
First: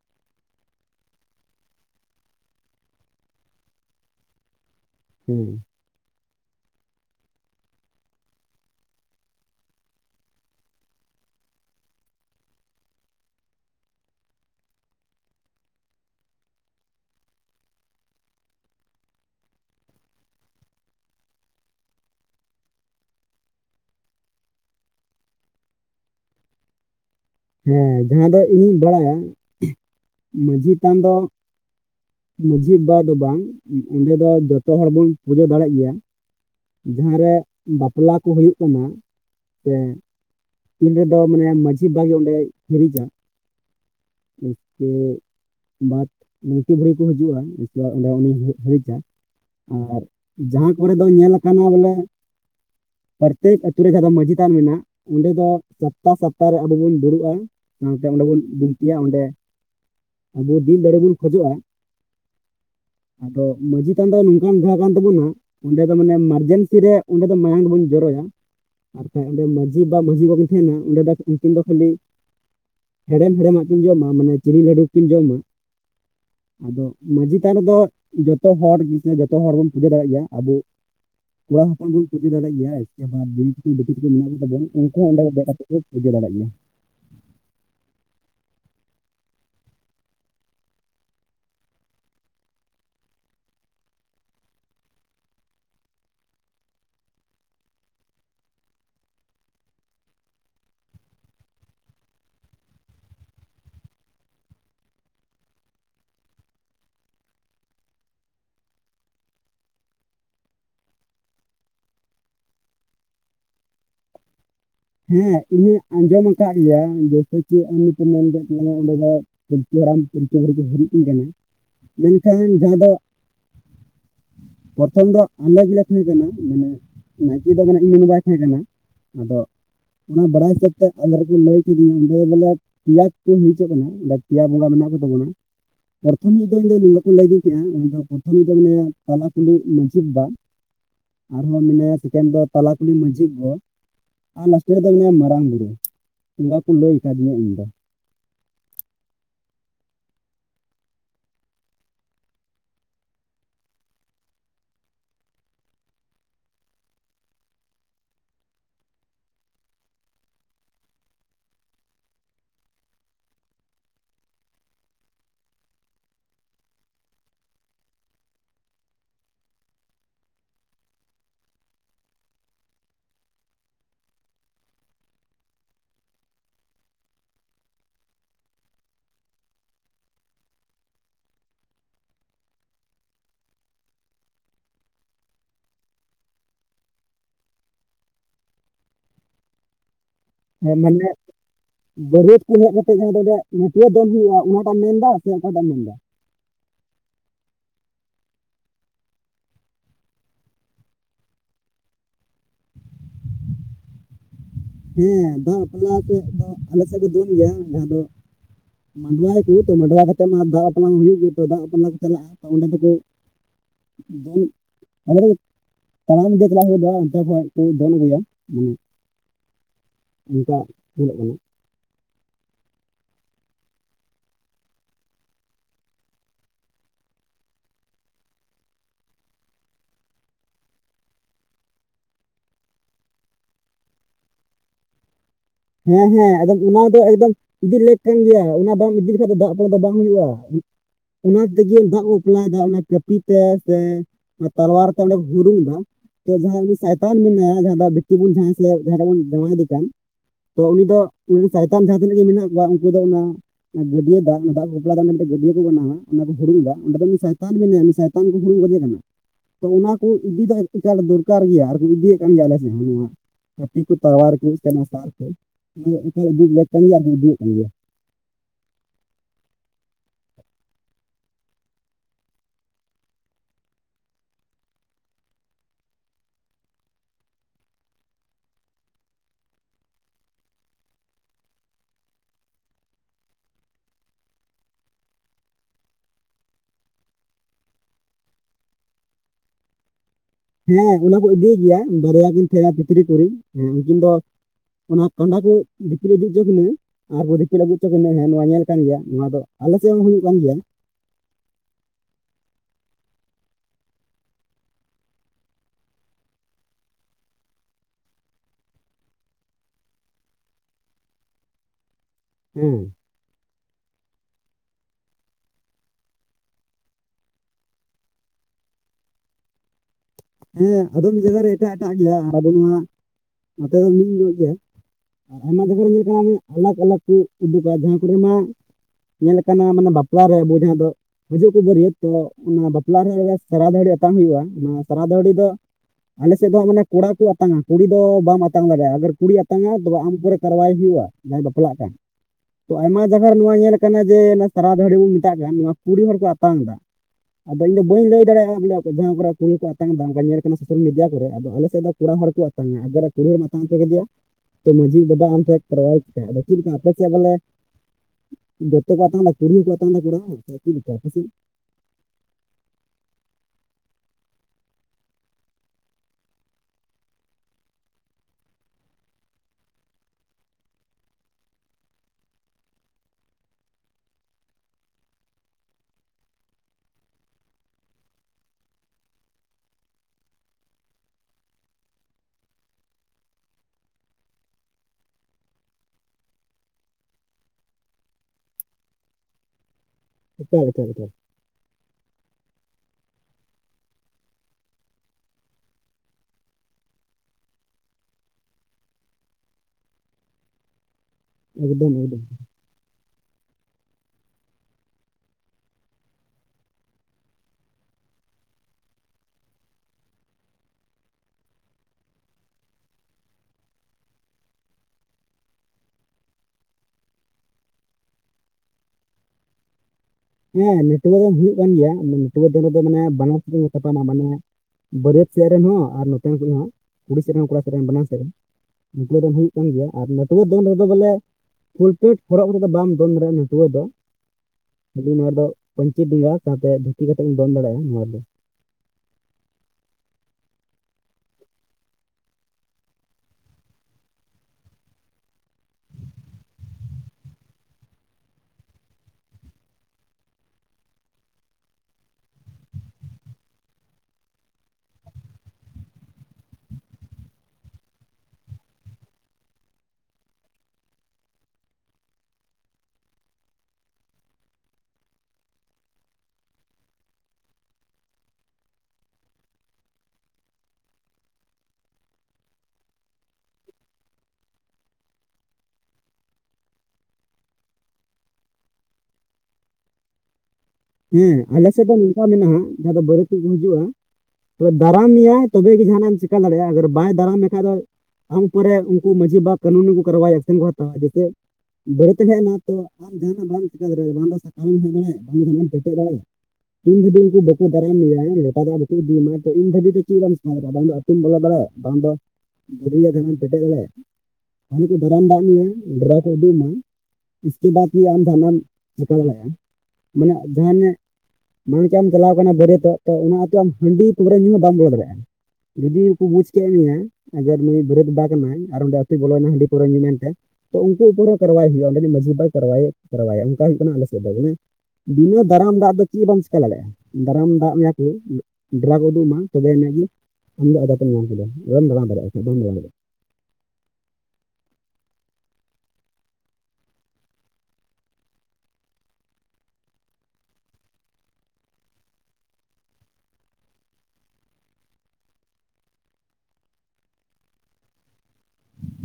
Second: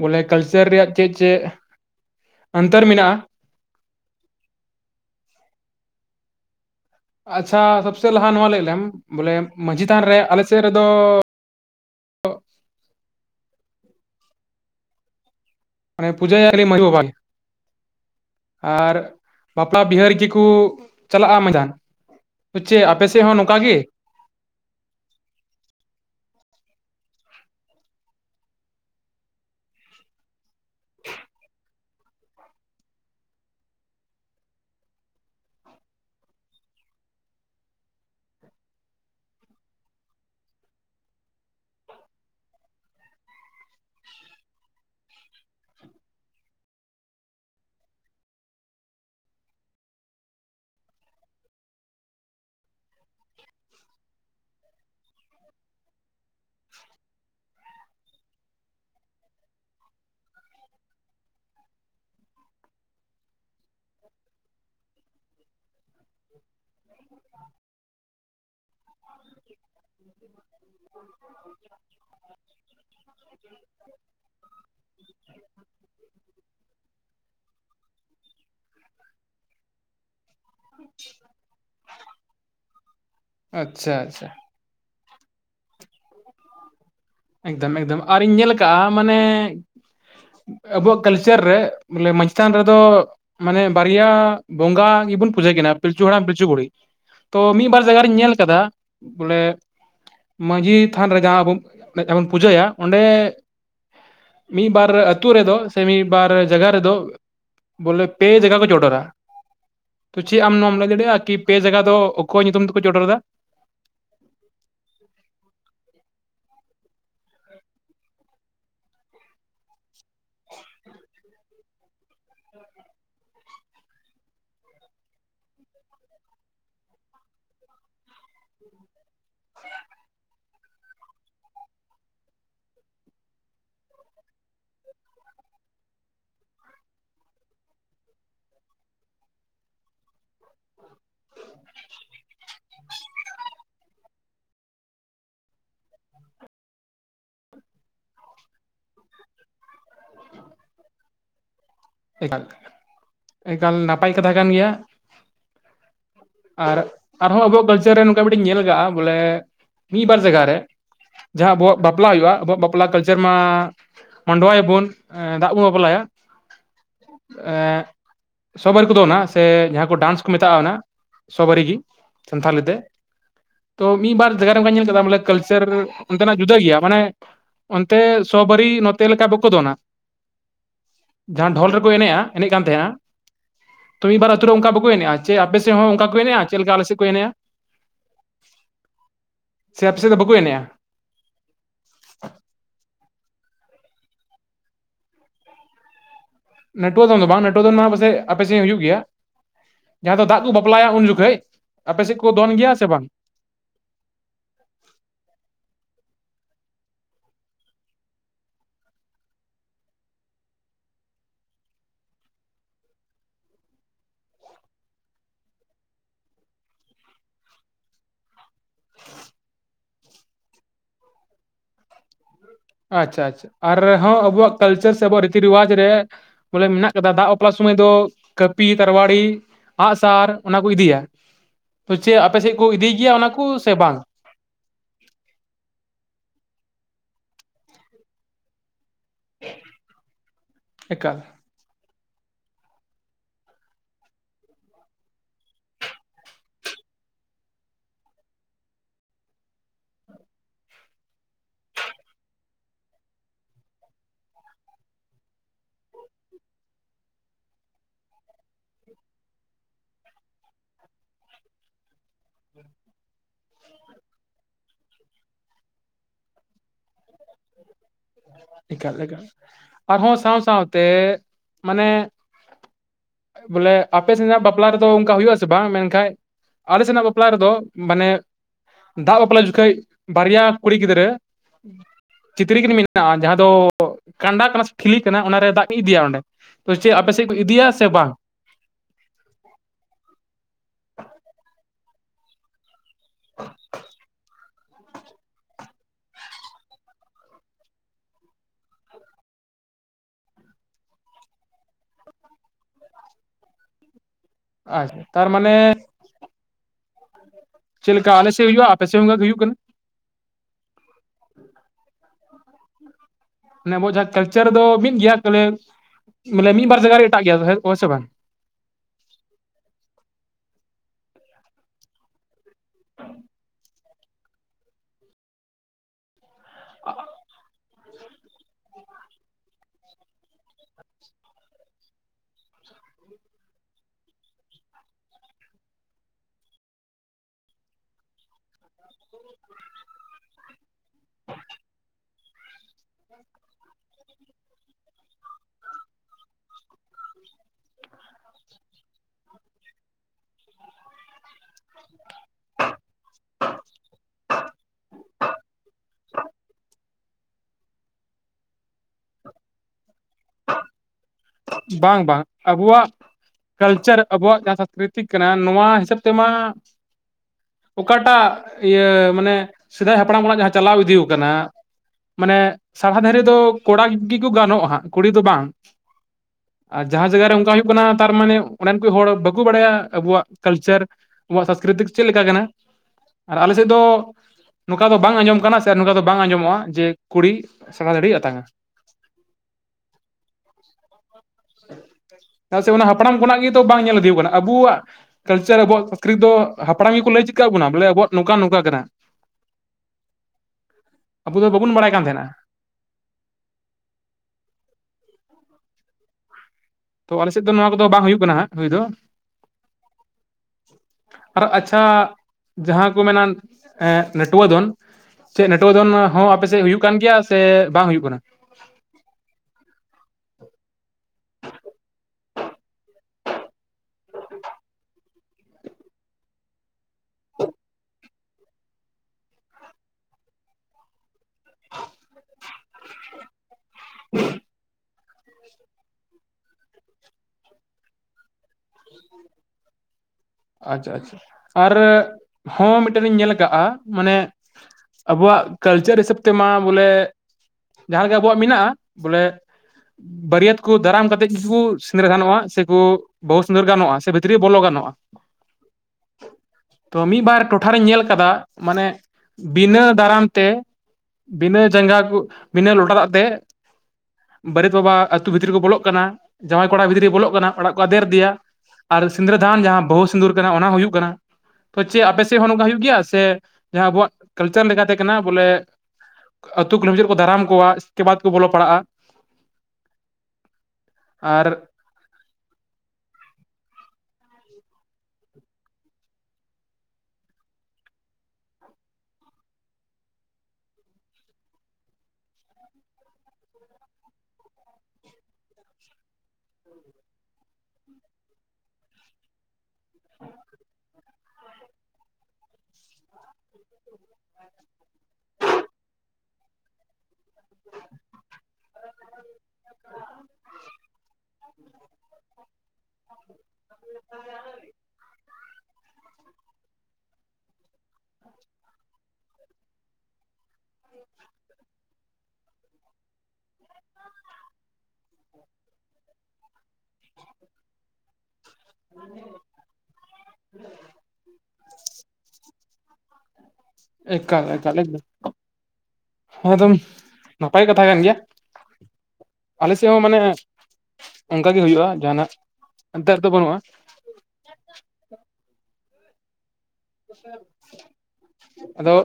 ᱵᱚᱞᱮ ᱠᱟᱞᱪᱟᱨ ᱨᱮᱭᱟᱜ ᱪᱮᱫ ᱪᱮᱫ ᱟᱱᱛᱟᱨ ᱢᱮᱱᱟᱜᱼᱟ ᱦᱮᱸ ᱟᱪᱪᱷᱟ ᱥᱚᱵᱮ ᱞᱟᱦᱟ ᱱᱚᱣᱟ ᱞᱟᱹᱭ ᱞᱮᱢ ᱵᱚᱞᱮ ᱢᱟᱺᱡᱷᱤ ᱛᱷᱟᱱ ᱨᱮ ᱟᱞᱮᱮᱥᱮᱫ ᱨᱮᱫᱚ ᱢ ᱯᱩᱡᱟᱟᱨ [unintelligible] ᱟᱨ ᱵᱟᱯᱞᱟ ᱵᱤᱦᱟᱹ ᱨᱮᱜᱮᱠᱩ ᱪᱟᱞᱟᱜᱼᱟ ᱢᱟᱡᱟᱱ ᱪᱮᱫ ᱟᱯᱮᱮᱥᱮᱫ ᱦᱚᱸ ᱱᱚᱝᱠᱟ ᱜᱮ ᱦᱮᱸ ᱡᱟᱦᱟᱸ ᱫᱚ ᱤᱧᱤᱧ ᱵᱟᱲᱟᱭᱟ ᱢᱟᱺᱡᱷᱤ ᱛᱷᱟᱱ ᱫᱚ ᱢᱟᱺᱡᱷᱤ ᱵᱟᱵᱟ ᱫᱚ ᱵᱟᱝ ᱚᱸᱰᱮ ᱫᱚ ᱡᱚᱛᱚ ᱦᱚᱲ ᱵᱚᱱ ᱯᱩᱡᱟᱹ ᱫᱟᱲᱮᱜ ᱜᱮᱭᱟ ᱡᱟᱦᱟᱸ ᱨᱮ ᱵᱟᱯᱞᱟ ᱠᱚ ᱦᱩᱭᱩᱜ ᱠᱟᱱᱟ ᱥᱮ ᱤᱱ ᱨᱮᱫᱚ ᱢᱟᱱᱮ ᱢᱟᱺᱡᱷᱤ ᱵᱟᱟᱜᱮ ᱚᱸᱰᱮ ᱦᱤᱲᱤᱡᱟ ᱠᱮ ᱵᱟᱸᱫ ᱱᱟᱩᱝᱠᱤ ᱵᱷᱩᱲᱤ ᱠᱚ ᱦᱤᱡᱩᱜᱼᱟ ᱚᱸᱰᱮ ᱩᱱᱤ ᱦᱲᱤᱡᱟ ᱟᱨ ᱡᱟᱦᱟᱸ ᱠᱚᱨᱮ ᱫᱚ ᱧᱮᱞ ᱟᱠᱟᱱᱟ ᱵᱚᱞᱮ ᱯᱨᱚᱛᱛᱮᱠ ᱟᱹᱛᱩ ᱨᱮ ᱡᱟᱦᱟᱸ ᱫᱚ ᱢᱟᱺᱡᱷᱤ ᱛᱷᱟᱱ ᱢᱮᱱᱟᱜᱼᱟ ᱚᱸᱰᱮ ᱫᱚ ᱥᱟᱯᱛᱟ ᱥᱟᱯᱛᱟ ᱨᱮ ᱟᱵᱚ ᱵᱚᱱ ᱫᱩᱲᱩᱵᱼᱟ ᱚᱸᱰᱮ ᱵᱚᱱ ᱵᱤᱱᱛᱤᱭᱟ ᱚᱸᱰᱮ ᱟᱵᱚ ᱫᱤᱞ ᱫᱟᱲᱮ ᱵᱚᱱ ᱠᱷᱚᱡᱚᱜᱼᱟ ᱟᱫᱚ ᱢᱟᱺᱡᱷᱤ ᱛᱷᱟᱱ ᱫᱚ ᱱᱚᱝᱠᱟᱱ ᱡᱟᱦᱟᱸ ᱠᱟᱱ ᱛᱟᱵᱚᱱᱟ ᱚᱸᱰᱮ ᱫᱚ ᱢᱟᱱᱮ ᱢᱟᱨᱡᱮᱱ ᱛᱤ ᱨᱮ ᱚᱸᱰᱮ ᱫᱚ ᱢᱟᱭᱟᱝ ᱵᱚᱱ ᱡᱚᱨᱚᱭᱟ ᱟᱨᱠᱟᱡ ᱫᱚ ᱢᱟᱺᱡᱷᱤ ᱵᱟ ᱢᱟᱺᱡᱷᱤ ᱵᱟᱵᱟ ᱠᱤᱱ ᱛᱟᱦᱮᱱᱟ ᱚᱸᱰᱮ ᱫᱚ ᱤᱧ ᱫᱚ ᱠᱷᱟᱹᱞᱤ ᱦᱮᱲᱮᱢ ᱦᱮᱲᱮᱢᱟᱜ ᱠᱤᱱ ᱡᱚᱢᱟ ᱢᱟᱱᱮ ᱪᱤᱱᱤ ᱞᱟᱹᱰᱩ ᱠᱤᱱ ᱡᱚᱢᱟ ᱾ ᱟᱫᱚ ᱢᱟᱺᱡᱷᱤ ᱛᱷᱟᱱ ᱨᱮᱫᱚ ᱡᱚᱛᱚ ᱦᱚᱲ ᱜᱤ ᱡᱚᱛᱚ ᱦᱚᱲ ᱵᱚᱱ ᱯᱩᱡᱟᱹ ᱫᱟᱲᱮᱭᱟᱜ ᱜᱮᱭᱟ ᱟᱵᱚ ᱠᱚᱲᱟ ᱦᱚᱯᱚᱱ ᱵᱚᱱ ᱯᱩᱡᱟᱹ ᱫᱟᱲᱮᱭᱟᱜ ᱜᱮᱭᱟ ᱥᱮ ᱵᱤᱱᱛᱤ ᱟᱪᱪᱷᱟ ᱟᱪᱪᱷᱟ ᱢᱮᱱᱟᱜ ᱠᱚᱛᱟᱵᱚᱱ ᱾ ᱦᱚᱴᱮᱸ ᱚᱸᱰᱮ ᱫᱚ ᱠᱟᱴᱤᱡ ᱵᱚ ᱯᱩᱡᱟᱹ ᱫᱟᱲᱮᱭᱟᱜ ᱜᱮᱭᱟ ᱾ ᱮᱠᱫᱚᱢ ᱮᱠᱫᱚᱢ ᱟᱨᱤᱧ ᱧᱮᱞ ᱠᱟᱜᱼᱟ ᱢᱟᱱᱮ ᱟᱵᱚᱣᱟᱜ ᱠᱟᱞᱪᱟᱨ ᱨᱮ ᱵᱚᱞᱮ ᱢᱟᱺᱡᱷᱤ ᱛᱷᱟᱱ ᱨᱮᱫᱚ ᱢᱟᱱᱮ ᱵᱟᱨᱭᱟ ᱵᱚᱸᱜᱟ ᱜᱮᱵᱚᱱ ᱯᱩᱡᱟᱹᱭ ᱠᱟᱱᱟ ᱯᱤᱞᱪᱩ ᱦᱟᱲᱟᱢ ᱯᱤᱞᱪᱩ ᱵᱩᱲᱦᱤ ᱾ ᱛᱚ ᱢᱤᱫ ᱵᱟᱨ ᱡᱟᱭᱜᱟ ᱨᱮ ᱤᱧ ᱧᱮᱞ ᱠᱟᱫᱟ ᱵᱚᱞᱮ ᱢᱟᱺᱡᱷᱤ ᱛᱷᱟᱱ ᱨᱮ ᱡᱟᱦᱟᱸ ᱟᱵᱚ ᱮᱠᱷᱟᱱ ᱯᱩᱡᱟᱹᱭᱟ ᱚᱸᱰᱮ ᱢᱤᱫ ᱵᱟᱨ ᱟᱹᱛᱩ ᱨᱮᱫᱚ ᱥᱮ ᱢᱤᱫ ᱵᱟᱨ ᱡᱟᱭᱜᱟ ᱨᱮᱫᱚ ᱵᱚᱞᱮ ᱯᱮ ᱡᱟᱜᱟ ᱠᱚ ᱪᱚᱰᱚᱨᱜᱼᱟ ᱾ ᱛᱚ ᱪᱮᱫ ᱟᱢ ᱱᱚᱣᱟᱢ ᱞᱟᱹᱭ ᱫᱟᱲᱮᱭᱟᱜᱼᱟ ᱠᱤ ᱯᱮ ᱡᱟᱭᱜᱟ ᱫᱚ ᱚᱠᱚᱭ ᱧᱩᱛᱩᱢ ᱛᱮᱠᱚ ᱪᱚᱰᱚᱨ ᱫᱟ? ᱦᱮᱸ ᱤᱧᱟᱜ ᱟᱸᱡᱚᱢ ᱠᱟᱜ ᱜᱮᱭᱟ ᱡᱮᱭᱥᱮ ᱠᱤ ᱟᱢ ᱱᱤᱛᱢ ᱢᱮᱱ ᱞᱚᱭᱫᱟ ᱯᱞᱪᱩ ᱦᱟᱲᱟᱢ ᱯᱤᱞᱪᱩ ᱵᱩᱲᱦᱤ ᱠᱚ ᱦᱩᱨᱤᱡ ᱠᱤᱧ ᱠᱟᱱᱟ ᱢᱮᱱᱠᱷᱟᱱ ᱡᱟᱦᱟᱸ ᱫᱚ ᱯᱨᱚᱛᱷᱚᱢ ᱫᱚ ᱟᱞᱮ ᱜᱮᱞᱮ ᱛᱟᱦᱮᱸ ᱠᱟᱱᱟ ᱢᱟᱱᱮ ᱾ ᱱᱟᱭᱠᱮ ᱫᱚ ᱢᱟᱱᱮ ᱤᱧ ᱵᱟᱵᱟᱭ ᱛᱟᱦᱮᱸ ᱠᱟᱱᱟ ᱟᱫᱚ ᱾ ᱚᱱᱟ ᱵᱟᱲᱟᱭ ᱥᱮᱫ ᱛᱮ ᱟᱭᱢᱟ ᱦᱚᱲ ᱠᱚ ᱞᱟᱹᱭ ᱠᱤᱫᱤᱧ ᱫᱚ ᱵᱚᱞᱮ ᱯᱮᱭᱟ ᱠᱚ ᱦᱤᱡᱚᱜ ᱠᱟᱱᱟ ᱯᱮᱭᱟ ᱵᱚᱸᱜᱟ ᱢᱮᱱᱟᱜ ᱠᱚᱛᱟ ᱵᱚᱱᱟ ᱾ ᱯᱚᱛᱷᱚᱢ ᱢᱤ ᱫᱚ ᱤᱧ ᱫᱚ ᱱᱚᱠᱟ ᱞᱟᱹᱭᱫᱤᱧ ᱛᱟᱦᱮᱸᱱᱟ ᱫᱚ ᱯᱨᱚᱛᱷᱚᱢ ᱫᱚ ᱢᱮᱮ ᱛᱟᱞᱟ ᱠᱩᱞᱦᱤ ᱢᱟᱺᱡᱷᱤ ᱵᱟᱵᱟᱜ ᱾ ᱟᱨᱦᱚᱸ ᱢᱮᱱᱟᱭᱟ ᱥᱮᱠᱮᱱ ᱫᱚ ᱛᱟᱞᱟ ᱠᱩᱞᱦᱤ ᱢᱟᱟᱹᱡᱷᱤ ᱵᱟ ᱾ ᱟᱨ ᱞᱟᱥᱴᱮ ᱨᱮᱫᱚ ᱢᱮᱱᱟᱭᱟ ᱢᱟᱨᱟᱝ ᱵᱩᱨᱩ ᱚᱱᱠᱟ ᱠᱚ ᱞᱟᱹᱭ ᱠᱟᱫᱤᱧᱟᱹ ᱤᱧ ᱫᱚ ᱾ ᱮ ᱮᱠᱟᱞ ᱱᱟᱯᱟᱭ ᱠᱟᱛᱷᱟ ᱠᱟᱱ ᱜᱮᱭᱟ ᱾ ᱟᱨ ᱟᱨᱦᱚᱸ ᱟᱵᱚᱣᱟᱜ ᱠᱟᱞᱪᱟᱨ ᱨᱮ ᱱᱚᱝᱠᱟ ᱢᱤᱫᱴᱤᱡ ᱧᱮᱞ ᱠᱟᱜᱼᱟ ᱵᱚᱞᱮ ᱢᱤᱫ ᱵᱟᱨ ᱡᱟᱭᱜᱟ ᱨᱮ ᱡᱟᱦᱟᱸ ᱟᱵᱚᱣᱟᱜ ᱵᱟᱯᱞᱟ ᱦᱩᱭᱩᱜᱼᱟ ᱟᱵᱚᱣᱟᱜ ᱵᱟᱯᱞᱟ ᱠᱟᱞᱪᱟᱨ ᱢᱟ ᱢᱟᱱᱰᱣᱟᱭᱟᱵᱚᱱ ᱫᱟᱜ ᱵᱚᱱ ᱵᱟᱯᱞᱟᱭᱟ ᱾ ᱥᱚᱵ ᱦᱚᱲ ᱠᱚᱫᱚ ᱚᱱᱟ ᱥᱮ ᱡᱟᱦᱟᱸ ᱠᱚ ᱰᱟᱱᱥ ᱠᱚ ᱢᱮᱛᱟᱜᱼᱟ ᱚᱱᱟ ᱾ ᱥᱚᱵᱟᱨᱜᱤ ᱥᱟᱱᱛᱷᱟᱞᱤ ᱛᱮ ᱾ ᱛᱚ ᱢᱤᱫ ᱵᱟᱨ ᱡᱟᱭᱜᱟ ᱨᱮ ᱚᱱᱠᱟᱧ ᱧᱮᱞ ᱠᱟᱫᱟ ᱵᱚᱞᱮ ᱠᱟᱞᱪᱟᱨ ᱚᱱᱛᱮᱱᱟᱜ ᱡᱩᱫᱟᱹ ᱜᱮᱭᱟ ᱢᱟᱱᱮ ᱚᱱᱛᱮ ᱥᱚᱵᱟᱨᱤ ᱱᱚᱛᱮ ᱞᱮᱠᱟ ᱵᱟᱠᱚ ᱫᱚᱱᱟ ᱡᱟᱦᱟᱸ ᱰᱷᱚᱞ ᱨᱮ ᱾ ᱮᱱᱮᱭᱼᱟ ᱮᱱᱮᱡ ᱠᱟᱱ ᱛᱟᱦᱮᱸᱼᱟ ᱛᱚ ᱢᱤᱫ ᱵᱟᱨ ᱟᱹᱛᱩ ᱨᱮ ᱚᱱᱠᱟ ᱵᱟᱠᱚ ᱮᱱᱮᱼᱟ ᱪᱮᱫ ᱟᱯᱮ ᱥᱮ ᱦᱚᱸᱚᱱᱠᱟ ᱠᱚ ᱮᱱᱮᱡᱼᱟ ᱪᱮ ᱞᱮᱠᱟ ᱟᱞᱮ ᱥᱮᱱ ᱠᱚ ᱮᱱᱮᱡᱼᱟ ᱾ ᱥᱮ ᱟᱯᱮ ᱥᱮᱫ ᱫᱚ ᱵᱟᱠᱚ ᱮᱱᱮᱟᱜ? ᱮᱱᱮ ᱵᱟᱹᱨᱭᱟᱹᱛ ᱠᱚ ᱮᱱᱮᱡ ᱠᱟᱛᱮᱜ ᱡᱟᱦᱟᱸ ᱫᱚ ᱱᱟᱹᱴᱭᱤᱭᱟᱹ ᱫᱚᱱ ᱦᱩᱭᱩᱜᱼᱟ ᱚᱱᱟᱴᱟᱜ ᱮᱢ ᱢᱮᱱ ᱫᱟ ᱥᱮ ᱚᱠᱟᱴᱟᱜ ᱮᱢ ᱢᱮᱱ ᱫᱟ ᱱᱟᱹᱴᱣᱟ ᱫᱚᱱ ᱫᱚ ᱵᱟᱝ ᱱᱟᱹᱴᱣᱟ ᱫᱚᱱ ᱫᱚ ᱯᱟᱥᱮ ᱟᱯᱮ ᱥᱮᱱ ᱦᱩᱭᱩᱜ ᱜᱮᱭᱟ ᱾ ᱡᱟᱦᱟᱸ ᱫᱚ ᱫᱟᱜ ᱠᱚ ᱵᱟᱯᱞᱟᱭᱟ ᱩᱱ ᱡᱚᱠᱷᱚᱭ ᱟᱯᱮ ᱥᱮᱱ ᱠᱚ ᱫᱚᱱ ᱜᱮᱭᱟ ᱥᱮ ᱵᱟᱝ? ᱦᱮᱸ ᱫᱟᱜ ᱵᱟᱯᱞᱟ ᱠᱚ ᱫᱚ ᱟᱞᱮ ᱥᱮᱱ ᱠᱚ ᱫᱚᱱ ᱜᱮᱭᱟ ᱡᱟᱦᱟᱸ ᱫᱚ ᱢᱟᱰᱣᱟᱭ ᱯᱩᱨᱟᱹᱣ ᱛᱚ ᱢᱟᱰᱣᱟ ᱠᱟᱛᱮᱫ ᱢᱟ ᱟᱨ ᱫᱟᱜ ᱵᱟᱯᱞᱟ ᱦᱚᱸ ᱦᱩᱭᱩᱜ ᱜᱮ ᱛᱚ ᱫᱟᱜ ᱵᱟᱯᱞᱟ ᱠᱚ ᱪᱟᱞᱟᱜᱼᱟ ᱾ ᱚᱸᱰᱮ ᱫᱚᱠᱚ ᱟᱞᱮ ᱛᱟᱲᱟᱢ ᱵᱟᱯᱞᱟ ᱦᱩᱭᱼᱟ ᱜᱮᱭᱟ ᱛᱚᱠᱷᱚᱡ ᱠᱚ ᱫᱚᱱ ᱜᱮᱭᱟ ᱚᱱᱠᱟ ᱧᱮᱞᱚᱜ ᱠᱟᱱᱟ᱾ ᱟᱪᱪᱷᱟ ᱟᱪᱪᱷᱟ ᱟᱨᱦᱚᱸ ᱟᱵᱚᱣᱟᱜ ᱠᱟᱞᱪᱟᱨ ᱥᱮ ᱟᱵᱚᱣᱟᱜ ᱨᱤᱛᱤ ᱨᱮᱣᱟᱡᱽ ᱨᱮ ᱵᱚᱞᱮ ᱢᱮᱱᱟᱜ ᱠᱟᱫᱟ ᱫᱟᱜ ᱵᱟᱯᱞᱟ ᱥᱩᱢᱚᱭ ᱫᱚ ᱠᱟᱹᱯᱤ ᱛᱟᱨᱣᱟᱲᱤ ᱟᱸᱜᱼᱥᱟᱨ ᱚᱱᱟ ᱠᱚ ᱤᱫᱤᱭᱟ ᱛᱚ ᱪᱮᱫ ᱟᱯᱮ ᱥᱮᱫ ᱠᱚ ᱤᱫᱤᱭ ᱜᱮᱭᱟ ᱚᱱᱟ ᱠᱚ ᱥᱮ ᱵᱟᱝ? ᱦᱮᱸ ᱦᱮᱸ ᱮᱠᱫᱚᱢ ᱚᱱᱟ ᱫᱚ ᱮᱠᱫᱚᱢ ᱤᱫᱤ ᱞᱮᱠ ᱠᱟᱱ ᱜᱮᱭᱟ ᱚᱱᱟ ᱵᱟᱢ ᱤᱫᱤ ᱫᱟᱜ ᱫᱚ ᱵᱟᱝ ᱦᱩᱭᱩᱜᱼᱟ ᱮᱠᱟᱞ ᱚᱱᱟ ᱛᱮᱜᱮ ᱫᱟᱜ ᱵᱟᱯᱞᱟᱭ ᱫᱟ ᱚᱱᱟ ᱠᱟᱹᱯᱤ ᱛᱮ ᱥᱮ ᱚᱱᱟ ᱛᱟᱨᱣᱟᱨ ᱛᱮ ᱚᱸᱰᱮ ᱦᱩᱨᱩᱝ ᱫᱟ ᱾ ᱛᱚ ᱡᱟᱸᱦᱟ ᱩᱱᱤ ᱥᱚᱭᱛᱟᱱ ᱢᱮᱱᱟᱭᱟ ᱡᱟᱦᱟᱸ ᱫᱚ ᱵᱚᱱ ᱵᱚᱦᱮᱞᱮ ᱠᱟᱱ ᱛᱚ ᱩᱱᱤ ᱫᱚ ᱩᱱ ᱥᱚᱭᱛᱟᱱ ᱡᱟᱦᱟᱸ ᱛᱤᱱᱟᱹᱜ ᱜᱮ ᱢᱮᱱᱟᱜ ᱠᱚᱣᱟ ᱩᱱᱠᱩ ᱫᱚ ᱚᱱᱟ ᱜᱟᱹᱰᱭᱟᱹ ᱫᱟᱜ ᱫᱟᱜ ᱵᱟᱯᱞᱟ ᱢᱮᱱ ᱫᱚ ᱜᱟᱹᱰᱭᱟᱹ ᱜᱮ ᱵᱮᱱᱟᱣᱟ ᱚᱱᱟ ᱠᱚ ᱦᱩᱲᱩᱝ ᱫᱫᱟ ᱚᱸᱰᱮ ᱥᱟᱭᱛᱟᱞ ᱢᱮᱱᱟᱭᱟ [inaudible] ᱛᱚ ᱚᱱᱟ ᱠᱚ ᱤᱫᱤ ᱫᱚ ᱮᱠᱟᱞ ᱫᱚᱨᱠᱟᱨ ᱜᱮᱭᱟ ᱟᱨ ᱠᱚ ᱤᱫᱤᱭᱮᱫ ᱠᱟᱱ ᱜᱮᱭᱟ ᱟᱞᱮ ᱥᱮᱫ ᱦᱚᱸ ᱱᱚᱣᱟ ᱠᱟᱹᱯᱤ ᱠᱚ ᱛᱟᱨᱣᱟᱨ ᱠᱚ ᱥᱮ ᱥᱟᱨ ᱠᱚ [inaudible] ᱠᱟᱱ ᱜᱮᱭᱟ ᱟᱨ ᱤᱫᱤᱭᱮᱫ ᱠᱟᱱ ᱜᱮᱭᱟ ᱮᱠᱟᱞ ᱮᱠᱟᱞ ᱟᱨᱦᱚᱸ ᱥᱟᱶ ᱥᱟᱶᱛᱮ ᱢᱟᱱᱮ ᱵᱚᱞᱮ ᱟᱯᱮ ᱥᱮᱫᱟᱜ ᱵᱟᱯᱞᱟ ᱨᱮᱫᱚ ᱚᱱᱠᱟ ᱦᱩᱭᱩᱜ ᱟᱥᱮ ᱵᱟᱝ ᱢᱮᱱ ᱠᱷᱟᱡ ᱟᱞᱮ ᱥᱮᱱᱟᱜ ᱵᱟᱯᱞᱟ ᱨᱮᱫᱚ ᱢᱟᱱᱮ ᱫᱟᱜ ᱵᱟᱯᱞᱟ ᱡᱚᱠᱷᱮᱡ ᱵᱟᱨᱮᱭᱟ ᱠᱩᱲᱤ ᱜᱤᱫᱽᱨᱟᱹ ᱪᱤᱛᱨᱤ ᱠᱤᱱ ᱢᱮᱱᱟᱜᱼᱟ ᱡᱟᱦᱟᱸ ᱫᱚ ᱠᱟᱸᱰᱟ ᱠᱟᱱᱟ ᱥᱮ ᱴᱷᱤᱞᱤ ᱠᱟᱱᱟ ᱚᱱᱟ ᱨᱮ ᱫᱟᱜ ᱠᱤᱱ ᱤᱫᱤᱭᱟ ᱚᱸᱰᱮ ᱪᱮᱫ ᱟᱯᱮ ᱥᱮᱫ ᱠᱚ ᱤᱫᱤᱭᱟ ᱥᱮ ᱵᱟᱝ ᱦᱮᱸ ᱚᱱᱟ ᱠᱚ ᱤᱫᱤᱭᱮ ᱜᱮᱭᱟ ᱵᱟᱨᱮᱭᱟ ᱠᱤᱱ ᱛᱟᱦᱮᱸ ᱟ ᱛᱤᱛᱨᱤ ᱠᱩᱲᱤ ᱦᱮᱸ ᱩᱱᱠᱤᱱ ᱫᱚ ᱚᱱᱟ ᱠᱟᱸᱰᱟ ᱠᱚ ᱫᱤᱯᱤᱞ ᱤᱫᱤ ᱦᱚᱪᱚ ᱠᱤᱱᱟ ᱟᱨ ᱫᱤᱯᱤᱞ ᱟᱹᱜᱩ ᱦᱚᱪᱚ ᱠᱤᱱᱟ ᱦᱮᱸ ᱱᱚᱣᱟ ᱧᱮᱞ ᱠᱟᱱ ᱜᱮᱭᱟ ᱱᱚᱣᱟ ᱫᱚ ᱟᱞᱮ ᱥᱮᱫ ᱦᱚᱸ ᱦᱩᱭᱩᱜ ᱠᱟᱱ ᱜᱮᱭᱟ ᱟᱪᱪᱷᱟ ᱛᱟᱨ ᱢᱟᱱᱮ ᱪᱮᱫ ᱞᱮᱠᱟ ᱟᱞᱮ ᱥᱮᱫ ᱦᱩᱭᱩᱜᱼᱟ ᱟᱯᱮ ᱥᱮᱫ ᱚᱱᱠᱟ ᱜᱮ ᱦᱩᱭᱩᱜ ᱠᱟᱱᱟ ᱦᱩᱸ ᱢᱟᱱᱮ ᱟᱵᱚᱣᱟᱜ ᱡᱟᱦᱟᱸ ᱠᱟᱞᱪᱟᱨ ᱫᱚ ᱢᱤᱫ ᱜᱮᱭᱟ ᱵᱚᱞᱮ ᱢᱟᱱᱮ ᱢᱤᱫ ᱵᱟᱨ ᱡᱟᱭᱟ ᱨᱮ ᱮᱴᱟᱜ ᱜᱮᱭᱟ ᱦᱮᱸᱥ ᱥᱮ ᱵᱟᱝ ᱦᱮᱸ ᱟᱫᱚᱢ ᱡᱟᱭᱜᱟ ᱨᱮ ᱮᱴᱟᱜ ᱮᱴᱟᱜ ᱜᱮᱭᱟ ᱟᱨ ᱟᱵᱚ ᱱᱚᱣᱟ ᱱᱚᱛᱮ ᱫᱚ ᱢᱤᱫ ᱧᱚᱜ ᱜᱮᱭᱟ ᱟᱨ ᱟᱭᱢᱟ ᱡᱟᱭᱜᱟ ᱨᱮ ᱧᱮᱞ ᱠᱟᱱᱟ ᱟᱞᱟᱜᱽ ᱟᱞᱟᱜᱽ ᱠᱚ ᱩᱰᱩᱜᱠᱚᱜᱼᱟ ᱡᱟᱦᱟᱸ ᱠᱚᱨᱮ ᱢᱟ ᱧᱮᱞ ᱠᱟᱱᱟ ᱢᱟᱱᱮ ᱵᱟᱯᱞᱟ ᱨᱮ ᱟᱵᱚ ᱡᱟᱦᱟᱸ ᱫᱚ ᱦᱤᱡᱩᱜ ᱠᱚ ᱵᱟᱹᱨᱭᱟᱹᱛ ᱛᱚ ᱚᱱᱟ ᱵᱟᱯᱞᱟ ᱨᱮ ᱥᱟᱞᱟ ᱫᱟᱹᱲᱦᱤ ᱟᱛᱟᱝ ᱦᱩᱭᱩᱜᱼᱟ ᱚᱱᱟ ᱥᱟᱞᱟ ᱫᱟᱹᱦᱤᱲᱤ ᱫᱚ ᱟᱞᱮ ᱥᱮᱫ ᱫᱚ ᱦᱟᱸᱜ ᱢᱟᱱᱮ ᱠᱚᱲᱟ ᱠᱚ ᱟᱛᱟᱝ ᱟ ᱠᱩᱲᱤ ᱫᱚ ᱵᱟᱢ ᱟᱛ ᱟᱛᱟᱝ ᱫᱟᱲᱮᱭᱟᱜᱼᱟ ᱟᱜᱟᱨ ᱠᱩᱲᱤ ᱟᱛᱟᱝ ᱟ ᱛᱚᱵᱮ ᱟᱢ ᱩᱯᱚᱨᱮ ᱠᱟᱨᱣᱟᱭ ᱦᱩᱭᱩᱜᱼᱟ ᱡᱟᱦᱟᱸᱭ ᱵᱟᱯᱞᱟᱜ ᱠᱟᱱ ᱛᱚ ᱟᱭᱢᱟ ᱡᱟᱭᱜᱟ ᱨᱮ ᱱᱚᱣᱟ ᱧᱮᱞ ᱠᱟᱱᱟ ᱡᱮ ᱥᱟᱞᱟ ᱫᱟᱹᱲᱤᱦᱤ ᱢᱮᱛᱟᱜ ᱠᱟᱱ ᱱᱚᱣᱟ ᱠᱩᱲᱤ ᱦᱚᱲ ᱠᱚ ᱟᱛᱟᱝ ᱫᱟ ᱟᱫᱚ ᱤᱧ ᱫᱚ ᱵᱟᱹᱧ ᱞᱟᱹᱭ ᱫᱟᱲᱮᱭᱟᱜᱼᱟ [inaudible] ᱡᱟᱦᱟᱸ ᱠᱚᱨᱮ ᱠᱩᱲᱤ ᱠᱚ ᱵᱟᱝ ᱠᱟ ᱧᱮᱞ ᱠᱟᱱᱟ ᱥᱳᱥᱟᱞ ᱢᱤᱰᱤᱭᱟ ᱠᱚᱨᱮ ᱟᱫᱚ ᱟᱞᱮ ᱥᱮᱫ ᱫᱚ ᱠᱚᱲᱟ ᱦᱚᱲ ᱠᱚ ᱟᱛᱟᱝ ᱟ ᱟᱜᱟᱨ ᱠᱩᱲᱤᱢ ᱟᱛᱟᱝ ᱪᱚ ᱠᱮᱫᱮᱭᱟ ᱛᱚ ᱢᱟᱡᱷᱤ ᱵᱟᱵᱟ ᱟᱢ ᱫᱚ [unintelligible] ᱟᱫᱚ ᱪᱮᱫ ᱞᱮᱠᱟ ᱟᱯᱮ ᱥᱮᱫ ᱵᱚᱞᱮ ᱡᱚᱛᱚ ᱠᱚ ᱟᱛᱟᱝ ᱫᱟ ᱠᱩᱲᱤ ᱦᱚᱸᱠᱚ ᱟᱛᱟᱝ ᱫᱟ ᱠᱚᱲᱟ ᱦᱚᱸ ᱪᱮᱫ ᱞᱮᱠᱟ ᱟᱯᱮ ᱥᱮᱫ ᱵᱟᱝ ᱵᱟᱝ ᱟᱵᱚᱣᱟᱜ ᱠᱟᱞᱪᱟᱨ ᱟᱵᱚᱣᱟᱜ ᱡᱟᱦᱟᱸ ᱥᱟᱝᱥᱠᱨᱤᱛᱤᱠ ᱠᱟᱱᱟ ᱱᱚᱣᱟ ᱦᱤᱥᱟᱹᱵ ᱛᱮᱢᱟ ᱚᱠᱟᱴᱟᱜ ᱤᱭᱟᱹ ᱢᱟᱱᱮ ᱥᱮᱫᱟᱭ ᱦᱟᱯᱲᱟᱢ ᱠᱷᱚᱱᱟᱜ ᱡᱟᱦᱟᱸ ᱪᱟᱞᱟᱣ ᱤᱫᱤᱭᱳ ᱠᱟᱱᱟ ᱢᱟᱱᱮ ᱥᱟᱨᱟ ᱫᱟᱹᱲᱦᱤ ᱫᱚ ᱠᱚᱲᱟ ᱜᱮᱠᱚ ᱜᱟᱱᱚᱜᱼᱟ ᱦᱟᱸᱜ ᱠᱩᱲᱤ ᱫᱚ ᱵᱟᱝ ᱟᱨ ᱡᱟᱦᱟᱸ ᱡᱟᱭᱜᱟ ᱨᱮ ᱚᱱᱠᱟ ᱦᱩᱭᱩᱜ ᱠᱟᱱᱟ ᱛᱟᱨ ᱢᱟᱱᱮ ᱚᱸᱰᱮᱱ ᱠᱚ ᱦᱚᱲ ᱵᱟᱠᱚ ᱵᱟᱲᱟᱭᱟ ᱟᱵᱚᱣᱟᱜ ᱠᱟᱞᱪᱟᱨ ᱟᱵᱚᱣᱟᱜ ᱥᱟᱝᱥᱠᱨᱤᱛᱤᱠ ᱪᱮᱫ ᱞᱮᱠᱟ ᱠᱟᱱᱟ ᱟᱨ ᱟᱞᱮ ᱥᱮᱫ ᱫᱚ ᱱᱚᱝᱠᱟ ᱫᱚ ᱵᱟᱝ ᱟᱸᱡᱚᱢ ᱠᱟᱱᱟ ᱥᱮ ᱱᱚᱝᱠᱟ ᱫᱚ ᱵᱟᱝ ᱟᱸᱡᱚᱢᱚᱜᱼᱟ ᱡᱮ ᱠᱩᱲᱤ ᱥᱟᱞᱟ ᱫᱟᱹᱲᱦᱤᱭ ᱟᱛᱟᱝ ᱟ [inaudible] ᱪᱮᱫᱟᱜ ᱥᱮ ᱚᱱᱟ ᱦᱟᱯᱲᱟᱢ ᱠᱷᱚᱱᱟᱜ ᱜᱮᱛᱚ ᱵᱟᱝ ᱧᱮᱞ ᱤᱫᱤ ᱠᱟᱱᱟ ᱟᱵᱩᱣᱟᱜ ᱠᱟᱞᱪᱟᱨ ᱟᱵᱚᱣᱟᱜ ᱥᱚᱝᱥᱠᱨᱤᱛ ᱫᱚ ᱦᱟᱯᱲᱟᱢ ᱜᱮᱠᱚ ᱞᱟᱹᱭ ᱪᱮᱫ ᱠᱟᱜ ᱵᱚᱱᱟ ᱵᱚᱞᱮ ᱟᱵᱚᱣᱟᱜ ᱱᱚᱝᱠᱟ ᱱᱚᱝᱠᱟ ᱠᱟᱱᱟ [unintelligible] ᱟᱵᱚ ᱫᱚ ᱵᱟᱵᱚᱱ ᱵᱟᱲᱟᱭ ᱮᱠᱫᱚᱢ ᱠᱟᱱ ᱮᱠᱫᱚᱢ ᱛᱟᱸᱦᱮᱱᱟ [inaudible] ᱛᱚ ᱟᱞᱮ ᱥᱮᱫ ᱫᱚ ᱱᱚᱣᱟ ᱠᱚᱫᱚ ᱵᱟᱝ ᱦᱩᱭᱩᱜ ᱠᱟᱱᱟ ᱦᱟᱸᱜ ᱦᱩᱭ ᱫᱚ [inaudible] ᱟᱨ ᱟᱪᱪᱷᱟ ᱡᱟᱦᱟᱸ ᱠᱚ ᱢᱮᱱᱟ ᱱᱟᱴᱣᱟᱹ ᱫᱚᱱ ᱪᱮᱫ ᱱᱹᱴᱣᱟᱹᱫᱚᱱ ᱦᱚᱸ ᱟᱯᱮᱥᱮᱫ ᱦᱩᱭᱩᱜ ᱠᱟᱱ ᱜᱮᱭᱟ ᱥᱮ ᱵᱟᱝ ᱦᱩᱭᱩᱜ ᱠᱟᱱᱟ ᱦᱮᱸ ᱱᱮᱴᱣᱟᱨᱠ ᱫᱚ ᱦᱩᱭᱩᱜ ᱠᱟᱱ ᱜᱮᱭᱟ ᱱᱣᱟᱨᱠ ᱫᱚ ᱫᱚ ᱢᱟᱱᱮ ᱵᱟᱱᱟᱣ ᱥᱟᱯᱟᱢᱟ ᱢᱟᱱᱮ ᱵᱟᱹᱨᱭᱟᱹᱛ ᱥᱮᱫ ᱨᱮᱱ ᱦᱚᱸ ᱟᱨ ᱱᱚᱛᱮᱱ ᱠᱚ ᱦᱚᱸ ᱠᱩᱲᱤ ᱥᱮᱮᱫ ᱨᱮᱱ ᱠᱚᱲᱟ ᱥᱮᱮᱫ ᱨᱮᱱ ᱵᱟᱱᱟᱨ ᱥᱮᱮᱫ ᱨᱮᱱ ᱱᱟᱟᱹᱴᱣᱟᱹ ᱫᱚᱱ ᱦᱩᱭᱩᱜ ᱠᱟᱱ ᱜᱮᱭᱟ ᱟᱨ ᱱᱟᱹᱴᱣᱟᱹ ᱫᱚᱱ ᱨᱮᱫᱚ ᱵᱚᱞᱮ ᱯᱷᱩᱞ ᱯᱮᱴ ᱦᱚᱨᱚᱜ ᱨᱮᱮᱫ ᱫᱚ ᱵᱟᱢ ᱫᱚᱱ ᱫᱟᱲᱮᱭᱟᱜᱼᱟ ᱱᱟᱹᱴᱩᱣᱟᱹ ᱫᱚ [inaudible] ᱟᱫᱚ ᱱᱚᱣᱟ ᱨᱮ ᱫᱚ ᱯᱟᱹᱧᱪᱤ ᱰᱮᱸᱜᱟ ᱥᱟᱶᱛᱮ ᱫᱷᱩᱛᱤ ᱠᱟᱛᱮ ᱤᱧ ᱵᱚᱱ ᱫᱟᱲᱮᱭᱟᱜᱼᱟ ᱱᱚᱣᱟ ᱨᱮᱫᱚ [inaudible] ᱟᱪᱪᱷᱟ ᱟᱪᱪᱷᱟ ᱟᱨ ᱦᱚᱸ ᱢᱤᱫᱴᱮᱱ ᱤᱧ ᱧᱮᱞ ᱠᱟᱜᱼᱟ ᱢᱟᱱᱮ ᱟᱵᱚᱣᱟᱜ ᱠᱟᱞᱪᱟᱨ ᱦᱤᱥᱟᱹᱵ ᱛᱮᱢᱟ ᱵᱚᱞᱮ ᱡᱟᱦᱟᱸ ᱜᱮ ᱟᱵᱚᱣᱟᱜ ᱢᱮᱱᱟᱜᱼᱟ, ᱵᱚᱞᱮ ᱵᱟᱹᱨᱭᱟᱹᱛ ᱠᱚ ᱫᱟᱨᱟᱢ ᱠᱟᱛᱮ [unintelligible] ᱥᱮᱸᱫᱽᱨᱟ ᱜᱟᱱᱚᱜᱼᱟ ᱥᱮᱠᱩ ᱵᱟᱹᱥ ᱵᱤᱨ ᱜᱟᱱᱚᱜᱼᱟ ᱥᱮ ᱵᱷᱤᱛᱨᱤ ᱵᱚᱞᱚ ᱜᱟᱱᱚᱜᱼᱟ᱾ ᱛᱚ ᱢᱤ-ᱵᱟᱨ ᱴᱚᱴᱷᱟ ᱨᱤᱧ ᱧᱮᱞ ᱟᱠᱟᱫᱟ ᱢᱟᱱᱮ ᱵᱤᱱᱟᱹ ᱫᱟᱨᱟᱢ ᱛᱮ ᱵᱤᱱᱟᱹ ᱡᱟᱸᱜᱟ ᱟᱵᱩᱜ ᱵᱤᱱᱟᱹ ᱞᱚᱴᱟ ᱫᱟᱜ ᱛᱮ ᱵᱟᱹᱨᱮᱛ ᱵᱟᱵᱟ ᱟᱹᱛᱩ ᱵᱷᱤᱛᱤᱨ ᱠᱚ ᱵᱚᱞᱚᱜ ᱠᱟᱱᱟ ᱡᱟᱶᱟᱭ ᱠᱚᱲᱟ ᱵᱷᱤᱛᱨᱤ ᱵᱚᱞᱚᱜ ᱠᱟᱱᱟ ᱚᱲᱟᱜ ᱠᱚ ᱟᱫᱮᱨ ᱟᱫᱮᱭᱟ᱾ ᱟᱨ ᱥᱤᱸᱫᱽᱨᱟᱹ ᱫᱟᱱ ᱡᱟᱦᱟᱸ ᱵᱟᱹᱦᱩ ᱥᱤᱸᱫᱩᱨ ᱠᱟᱱᱟ ᱚᱱᱟ ᱦᱚᱸ ᱦᱩᱭᱩᱜ ᱠᱟᱱᱟ᱾ ᱛᱚ ᱪᱮᱜ ᱟᱯᱮ ᱥᱮᱜ ᱦᱚᱸ ᱱᱚᱝᱠᱟ ᱦᱳᱭᱳᱜ ᱜᱮᱭᱟ ᱥᱮ ᱡᱟᱦᱟᱸ ᱟᱵᱚᱣᱟᱜ ᱠᱟᱹᱞᱪᱟᱨ ᱞᱮᱠᱟ ᱛᱮ ᱠᱟᱱᱟ ᱵᱚᱞᱮ᱾ ᱟᱹᱛᱩ ᱠᱩᱞᱦᱤ ᱢᱩᱪᱟᱹᱫ ᱨᱮ ᱠᱚ ᱫᱟᱨᱟᱢ ᱠᱚᱣᱟ ᱤᱥᱠᱮ ᱵᱟᱫ ᱠᱚ ᱵᱚᱞᱚ ᱯᱟᱲᱟᱜᱼᱟ᱾ ᱦᱮᱸ ᱟᱨ ᱟᱞᱮ ᱥᱮᱫ ᱫᱚ ᱱᱚᱝᱠᱟ ᱢᱚᱱᱮ ᱦᱚᱭ ᱡᱟᱦᱟᱸ ᱫᱚ ᱵᱟᱹᱨᱮᱛᱚᱜ ᱠᱚ ᱦᱤᱡᱩᱜᱼᱟ ᱛᱚ ᱫᱟᱨᱟᱢ ᱢᱮᱭᱟᱭ ᱛᱚᱵᱮ ᱜᱮ ᱡᱟᱦᱟᱱᱟᱜ ᱮᱢ ᱪᱤᱠᱟᱹ ᱫᱟᱲᱮᱭᱟᱜᱼᱟ ᱟᱨ ᱵᱟᱭ ᱫᱟᱨᱟᱢ ᱢᱮᱠᱷᱟᱡ ᱫᱚ ᱦᱳᱭ ᱯᱚᱨᱮ ᱩᱱᱠᱩ ᱢᱟᱺᱡᱷᱤ ᱵᱟᱵᱟ ᱠᱟᱹᱢᱤ ᱞᱟᱜᱤᱜ ᱠᱚ ᱨᱚᱲᱟ ᱥᱮ ᱟᱛᱟᱣᱟ ᱡᱮᱥᱮ ᱵᱟᱹᱲᱮᱛᱚᱢ ᱦᱮᱡᱱᱟ ᱛᱚ ᱟᱢ ᱡᱟᱦᱟᱱᱟᱜ ᱵᱟᱢ ᱪᱤᱠᱟᱹ ᱫᱟᱲᱮᱭᱟᱜᱼᱟ, ᱵᱟᱝ ᱫᱚ ᱥᱟᱠᱟᱢ ᱮᱢ ᱦᱮᱡ ᱫᱟᱲᱮᱭᱟᱜᱼᱟ ᱵᱟᱝ ᱫᱚ ᱡᱟᱦᱟᱱᱟᱜ ᱮᱢ ᱯᱮᱴᱮᱡ ᱫᱟᱲᱮᱭᱟᱜ᱾ ᱛᱤᱱ ᱦᱟᱵᱤᱡ ᱩᱱᱠᱩ ᱵᱟᱠᱩ ᱫᱟᱨᱟᱢ ᱢᱮᱭᱟ, ᱞᱚᱴᱟ ᱫᱟᱜ ᱵᱟᱠᱩ ᱤᱫᱤ ᱟᱢᱟ ᱛᱚ ᱩᱱᱠᱩ ᱫᱷᱟᱹᱵᱤᱡ ᱫᱟ ᱪᱮᱫ ᱦᱚ ᱵᱟᱢ ᱪᱤᱠᱟᱹ ᱫᱟᱲᱮᱭᱟᱜᱼᱟ᱾ ᱵᱟᱝ ᱫᱚ ᱟᱹ ᱛᱩᱢ ᱵᱚᱞᱚ ᱫᱟᱲᱮᱭᱟᱜᱼᱟ ᱵᱟᱝ ᱫᱚ ᱵᱩᱨᱩ ᱞᱮ ᱡᱟᱸᱦᱟᱱᱟᱢ ᱯᱮᱴᱮᱡ ᱫᱟᱲᱮᱜ᱾ ᱦᱟᱱᱮ ᱠᱚ ᱫᱟᱨᱟᱢ ᱫᱟᱜ ᱢᱮᱭᱟ ᱰᱮᱨᱟ ᱠᱚ ᱩᱫᱩᱜ ᱟᱢᱟ᱾ ᱤᱥᱠᱮ ᱵᱟᱫ ᱜᱮ ᱟᱢ ᱡᱟᱦᱟᱱᱟᱜ ᱮᱢ ᱪᱤᱠᱟᱹ ᱫᱟᱲᱮᱭᱟᱜᱼᱟ, ᱢᱟᱱᱮ ᱡᱟᱦᱟᱱᱟᱜ ᱢᱟᱱᱮ ᱠᱟᱢ ᱪᱟᱞᱟᱣ ᱠᱟᱱᱟ ᱵᱟᱹᱨᱭᱟᱹᱛᱚᱜ ᱛᱚ ᱚᱱᱟ ᱟᱛᱩ ᱟᱢ ᱦᱟᱺᱰᱤ ᱯᱟᱹᱣᱨᱟᱹ ᱧᱩ ᱦᱚᱸ ᱵᱟᱢ ᱵᱚᱞᱚ ᱫᱟᱲᱮᱭᱟᱜᱼᱟ᱾ ᱡᱩᱫᱤ ᱠᱩ ᱵᱩᱡ ᱠᱮᱜ ᱢᱮᱭᱟ ᱟᱜᱟᱨ ᱱᱩᱭ ᱵᱟᱹᱨᱮᱛ ᱵᱟ ᱠᱟᱱᱟᱭ ᱟᱨ ᱚᱸᱰᱮ ᱟᱹᱛᱩ ᱵᱚᱞᱚᱭᱮᱱᱟ ᱦᱟᱺᱰᱤ ᱯᱟᱹᱣᱨᱟᱹ ᱧᱩ ᱢᱮᱱᱛᱮ᱾ ᱛᱚ ᱩᱱᱠᱩ ᱩᱯᱚᱨ ᱨᱮ ᱠᱟᱨᱣᱟᱭ ᱦᱩᱭᱩᱜᱼᱟ ᱚᱸᱰᱮᱱᱤᱡ ᱢᱟᱹᱡᱷᱤ ᱵᱟᱵᱟᱭ ᱠᱟᱨᱣᱟᱭ ᱮ ᱠᱚᱨᱟᱣᱟ ᱚᱱᱠᱟ ᱦᱩᱭᱩᱜ ᱠᱟᱱᱟ ᱟᱞᱮ ᱥᱮᱫ ᱫᱚ᱾ ᱵᱤᱱᱟᱹ ᱫᱟᱨᱟᱢ ᱫᱟᱜ ᱛᱮ ᱪᱤᱜ ᱵᱟᱢ ᱪᱮᱠᱟ ᱫᱟᱲᱮᱜᱼᱟ᱾ ᱫᱟᱨᱟᱢ ᱫᱟᱜ ᱢᱮᱭᱟ ᱠᱚ ᱰᱮ ᱰᱮᱨᱟ ᱠᱚ ᱩᱫᱩᱜ ᱟᱢᱟ᱾ ᱛᱚᱵᱮ ᱤᱱᱟᱹᱜ ᱜᱤ ᱩᱱ ᱫᱚ ᱟᱫᱚ ᱠᱚ ᱧᱟᱢ ᱠᱮᱫᱟ ᱟ ᱵᱟᱢ ᱫᱟᱲᱮᱭᱟᱜᱼᱟ [unintelligible] ᱮᱠᱟᱞ ᱮᱠᱟᱞ ᱮᱠᱫᱚᱢ᱾ ᱦᱮᱸ ᱫᱚᱢ ᱱᱟᱯᱟᱭ ᱠᱟᱛᱷᱟ ᱠᱟᱱ ᱜᱮᱭᱟ᱾ ᱟᱞᱮ ᱥᱮᱜ ᱦᱚᱸ ᱢᱟᱱᱮ ᱚᱱᱠᱟ ᱜᱮ ᱦᱩᱭᱩᱜᱼᱟ ᱡᱟᱦᱟᱱᱟᱜ ᱫᱚᱨ ᱫᱚ ᱵᱟᱹᱱᱩᱜᱼᱟ᱾ ᱟᱫᱚ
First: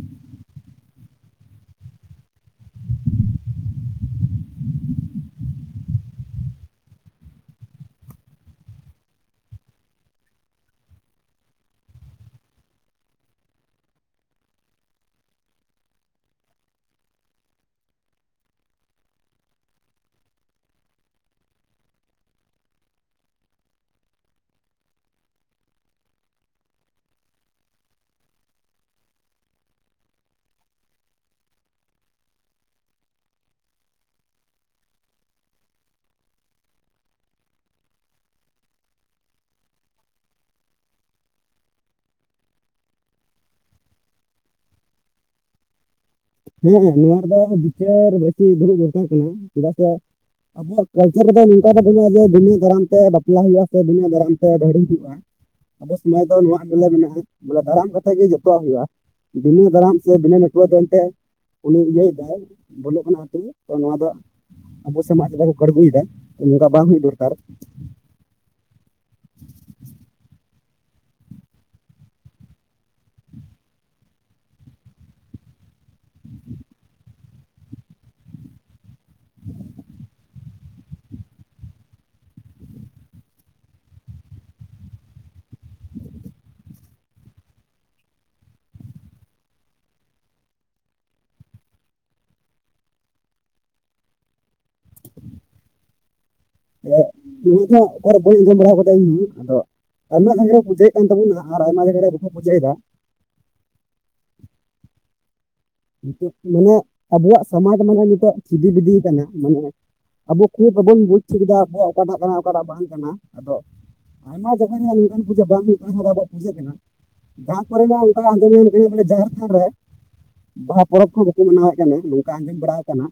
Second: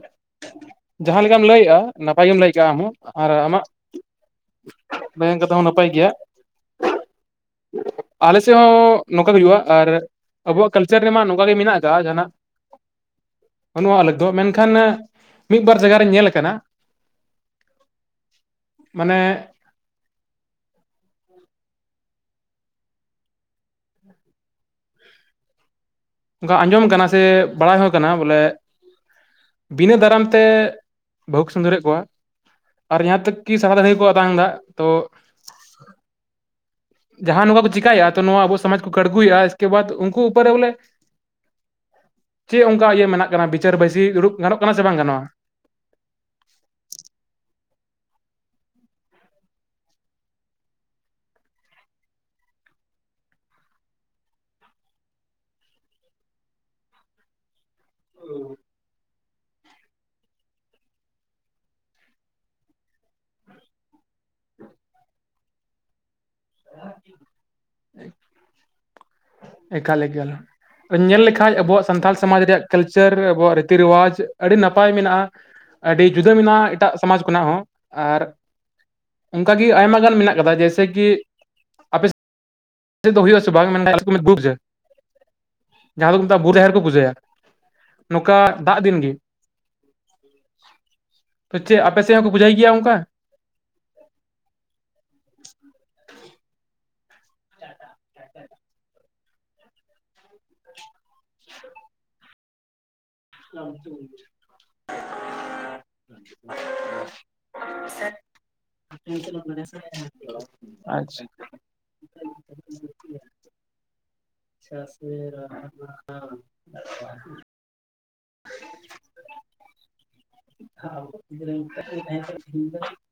ᱡᱟᱦᱟᱸ ᱞᱮᱠᱟᱢ ᱞᱟᱹᱭᱮᱜᱼᱟ ᱱᱟᱯᱟ ᱜᱮᱢ ᱞᱟᱹᱭ ᱠᱟᱜ ᱟᱢᱦᱚᱸ ᱟᱨ ᱟᱢᱟᱜ ᱱᱚᱣᱟ ᱠᱟᱛᱷᱟ ᱦᱚᱸ ᱱᱟᱯᱟᱭ ᱜᱮᱭᱟ᱾ ᱟᱞᱮ ᱥᱮᱜ ᱦᱚᱸ ᱱᱚᱝᱠᱟ ᱜᱮ ᱦᱩᱭᱩᱜᱼᱟ᱾ ᱟᱨ ᱟᱵᱩᱣᱟᱜ ᱠᱟᱞᱪᱟᱨ ᱨᱮᱢᱟ ᱱᱚᱝᱠᱟ ᱜᱮ ᱢᱮᱱᱟᱜ ᱟᱠᱟᱜᱼᱟ ᱡᱟᱦᱟᱱᱟᱜ᱾ ᱵᱟᱱᱩᱜᱼᱟ ᱟᱞᱮ ᱫᱚ ᱢᱮᱱᱠᱷᱟᱱ ᱢᱤᱫ-ᱵᱟᱨ ᱡᱟᱭᱜᱟ ᱨᱮ ᱧᱮᱞ ᱟᱠᱟᱱᱟ᱾ ᱢᱟᱱᱮ ᱜᱟ ᱟᱸᱡᱚᱢ ᱠᱟᱱᱟ ᱥᱮ ᱵᱟᱲᱟᱭ ᱦᱚᱸ ᱠᱟᱱᱟ ᱵᱚᱞᱮ ᱵᱤᱱᱟᱹ ᱫᱟᱨᱟᱢ ᱛᱮ ᱵᱟᱹᱦᱩ ᱠᱩ ᱥᱤᱸᱫᱩᱨᱮᱜ ᱠᱚᱣᱟ᱾ ᱟᱨ ᱡᱟᱦᱟᱸ ᱛᱟᱹᱠ ᱠᱤ ᱥᱟᱫᱟ ᱫᱟᱹᱲᱦᱤ ᱠᱚ ᱟᱛᱟᱝ ᱫᱟ ᱛᱚ ᱡᱟᱦᱟᱸ ᱱᱚᱝᱠᱟ ᱠᱚ ᱪᱮᱠᱟᱭᱟ ᱛᱚ ᱱᱚᱣᱟ ᱟᱵᱚ ᱥᱚᱢᱟᱡᱽ ᱠᱚ ᱠᱟᱬᱜᱩᱭᱮᱜᱼᱟ ᱮᱥᱠᱮ ᱵᱟᱫ ᱩᱱᱠᱩ ᱩᱯᱟᱹᱨᱮ ᱵᱚᱞᱮ ᱪᱮᱜ ᱚᱱᱠᱟ ᱤᱭᱟᱹ ᱢᱮᱱᱟᱜ ᱠᱟᱱᱟ ᱵᱤᱪᱟᱹᱨ ᱵᱟᱹᱭᱥᱤ ᱫᱩᱲᱩᱵ ᱜᱟᱱᱚᱜ ᱠᱟᱱᱟ ᱥᱮ ᱵᱟᱝ ᱜᱟᱱᱚᱜᱼᱟ? ᱦᱮᱸ ᱟᱜ ᱱᱚᱣᱟ ᱨᱮᱫᱚ ᱵᱤᱪᱟᱹᱨ ᱵᱟᱹᱭᱥᱤ ᱫᱩᱲᱩᱵ ᱫᱚᱨᱠᱟᱨ ᱠᱟᱱᱟ ᱪᱮᱫᱟᱜ ᱥᱮ ᱟᱵᱚᱣᱟᱜ ᱠᱟᱞᱪᱟᱨ ᱨᱮᱫᱚ ᱱᱩᱝᱠᱟ ᱫᱚ ᱵᱟᱹᱱᱩᱜᱼᱟ ᱡᱮ ᱵᱤᱱᱟᱹ ᱫᱟᱨᱟᱢ ᱛᱮ ᱵᱟᱯᱞᱟ ᱦᱩᱭᱩᱜᱼᱟ ᱥᱮ ᱵᱤᱱᱟᱹ ᱫᱟᱨᱟᱢ ᱛᱮ ᱫᱟᱹᱦᱲᱤ ᱦᱩᱭᱩᱜᱼᱟ᱾ ᱟᱵᱚ ᱥᱚᱢᱚᱡ ᱫᱚ ᱱᱚᱣᱟᱜ ᱵᱚᱞᱮ ᱢᱮᱱᱟᱜ-ᱟ ᱵᱚᱞᱮ ᱫᱟᱨᱟᱢ ᱠᱚᱛᱮ ᱜᱮ ᱡᱚᱛᱚᱣᱟᱜ ᱦᱩᱭᱩᱜ-ᱟ, ᱵᱤᱱᱟᱹ ᱫᱟᱨᱟᱢ ᱥᱮ ᱵᱤᱱᱟᱹ ᱱᱟᱹᱴᱣᱟᱹ ᱫᱚᱱ ᱛᱮ ᱩᱱᱤ ᱤᱭᱟᱹᱭ ᱫᱟᱭ ᱵᱚᱞᱚᱜ ᱠᱟᱱᱟ ᱟᱛᱩ ᱜᱮ ᱱᱚᱣᱟ ᱫᱚ ᱟᱵᱚ ᱥᱚᱢᱟᱡᱽ ᱨᱮᱠᱚ ᱠᱟᱬᱜᱩᱭᱫᱟ ᱱᱚᱝᱠᱟ ᱵᱟᱝ ᱦᱩᱭᱩᱜ ᱫᱚᱨᱠᱟᱨ᱾ ᱮᱠᱟᱞ ᱮᱜᱟᱞ᱾ ᱧᱮᱞ ᱞᱮᱠᱷᱟᱡ ᱟᱵᱚᱣᱟᱜ ᱥᱟᱱᱛᱟᱲ ᱥᱚᱢᱟᱡᱽ ᱨᱮᱭᱟᱜ ᱠᱟᱞᱪᱟᱨ ᱟᱵᱚᱣᱟᱜ ᱨᱤᱛᱤ ᱨᱮᱣᱟᱡᱽ ᱟᱹᱰᱤ ᱱᱟᱯᱟᱭ ᱢᱮᱱᱟᱜ-ᱟ᱾ ᱟᱹᱰᱤ ᱡᱩᱫᱟᱹ ᱢᱮᱱᱟᱜ-ᱟ ᱮᱴᱟᱜ ᱥᱚᱢᱟᱡᱽ ᱠᱷᱚᱱᱟᱜ ᱦᱚᱸ, ᱟᱨᱼᱼ ᱚᱱᱠᱟᱜᱮ ᱟᱭᱢᱟ ᱜᱟᱱ ᱢᱮᱱᱟᱜ ᱠᱟᱫᱟ ᱡᱮᱭᱥᱮ ᱠᱤ ᱟᱯᱮ ᱥᱮᱫ ᱟᱯᱮ ᱥᱮᱫ ᱫᱚ ᱦᱩᱭᱩᱜ- ᱟ ᱥᱮ ᱵᱟᱝ ᱢᱮᱱᱠᱷᱟᱡ ᱟᱞᱮ ᱥᱮᱜ ᱠᱚ ᱵᱩᱡᱟᱹ, ᱡᱟᱦᱟᱸ ᱫᱚ ᱠᱚ ‌ᱢᱮᱛᱟᱜ-ᱟ ᱵᱩ ᱡᱟᱦᱮᱨ ᱠᱚ ᱯᱩᱡᱟᱹᱭᱟ᱾ ᱱᱚᱠᱟ ᱫᱟᱜ ᱫᱤᱱ ᱜᱤ᱾ [inaudible] ᱯᱟᱪᱮᱜ ᱟᱯᱮ ᱥᱮᱜ ᱦᱚᱸᱠᱚ ᱯᱩᱡᱟᱹᱭ ᱜᱮᱭᱟ ᱚᱱᱠᱟ? [inaudible] ᱤᱧ ᱫᱚ ᱦᱟᱸᱜ ᱚᱠᱟᱨᱮ ᱵᱟᱹᱧ ᱟᱸᱡᱚᱢ ᱵᱟᱲᱟ ᱠᱟᱫᱟ ᱤᱧ ᱜᱤ ᱾ ᱟᱫᱚᱼᱼ ᱟᱭᱢᱟ ᱡᱟᱭᱜᱟ ᱨᱮ ᱯᱩᱡᱟᱹᱭ ᱠᱟᱱ ᱛᱟᱵᱚᱱᱟ ᱟᱨ ᱟᱭᱢᱟ ᱡᱟᱭᱜᱟ ᱨᱮ ᱵᱟᱠᱚ ᱯᱩᱡᱟᱹᱭ ᱫᱟ᱾ [inaudible] ᱱᱤᱛᱚᱜ ᱢᱟᱱᱮ ᱟᱵᱚᱣᱟᱜ ᱥᱚᱢᱟᱡᱽ ᱢᱟᱱᱮ ᱱᱤᱛᱚᱜ ᱪᱷᱤᱫᱤ ᱵᱤᱫᱤᱭ ᱠᱟᱱᱟ ᱢᱟᱱᱮᱼᱼ ᱟᱵᱚ ᱠᱷᱩᱫᱽ ᱵᱟᱹᱵᱩᱱ ᱵᱩᱡᱽ ᱟᱪᱪᱷᱟ ᱴᱷᱤᱠ ᱫᱟ ᱟᱵᱚᱣᱟᱜ ᱚᱠᱟᱴᱟᱜ ᱠᱟᱱᱟ ᱚᱠᱟᱴᱟᱜ ᱵᱟᱝ ᱠᱟᱱᱟ ᱟᱫᱚᱼᱼ ᱟᱭᱢᱟ ᱡᱟᱭᱜᱟ ᱧᱮᱞ ᱚᱱᱠᱟᱱ ᱯᱩᱡᱟᱹ ᱵᱟᱝ ᱦᱩᱭᱩᱜ ᱠᱟᱱ ᱨᱮ ᱦᱚᱸ ᱟᱵᱚᱣᱟᱜ ᱯᱩᱡᱟᱹ ᱠᱟᱱᱟ, ᱵᱟᱝᱼᱼᱼ ᱠᱚᱨᱮ ᱱᱟᱜ ᱚᱱᱠᱟ [unintelligible] ᱵᱚᱞᱮ ᱡᱮ ᱡᱟᱦᱮᱨ ᱛᱷᱟᱱ ᱨᱮᱼᱼ ᱵᱟᱦᱟ ᱯᱚᱨᱚᱵᱽ ᱠᱚ ᱦᱚᱸ ᱵᱟᱠᱚ ᱢᱟᱱᱟᱣᱮᱜ ᱠᱟᱱᱟ ᱱᱚᱝᱠᱟ ᱟᱸᱡᱚᱢ ᱵᱟᱲᱟᱣ ᱟᱠᱟᱱᱟᱼ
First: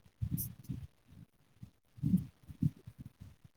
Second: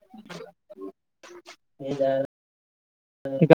[inaudible] ᱤᱧ ᱟᱨᱼᱼ ᱪᱤᱠᱟᱼᱼ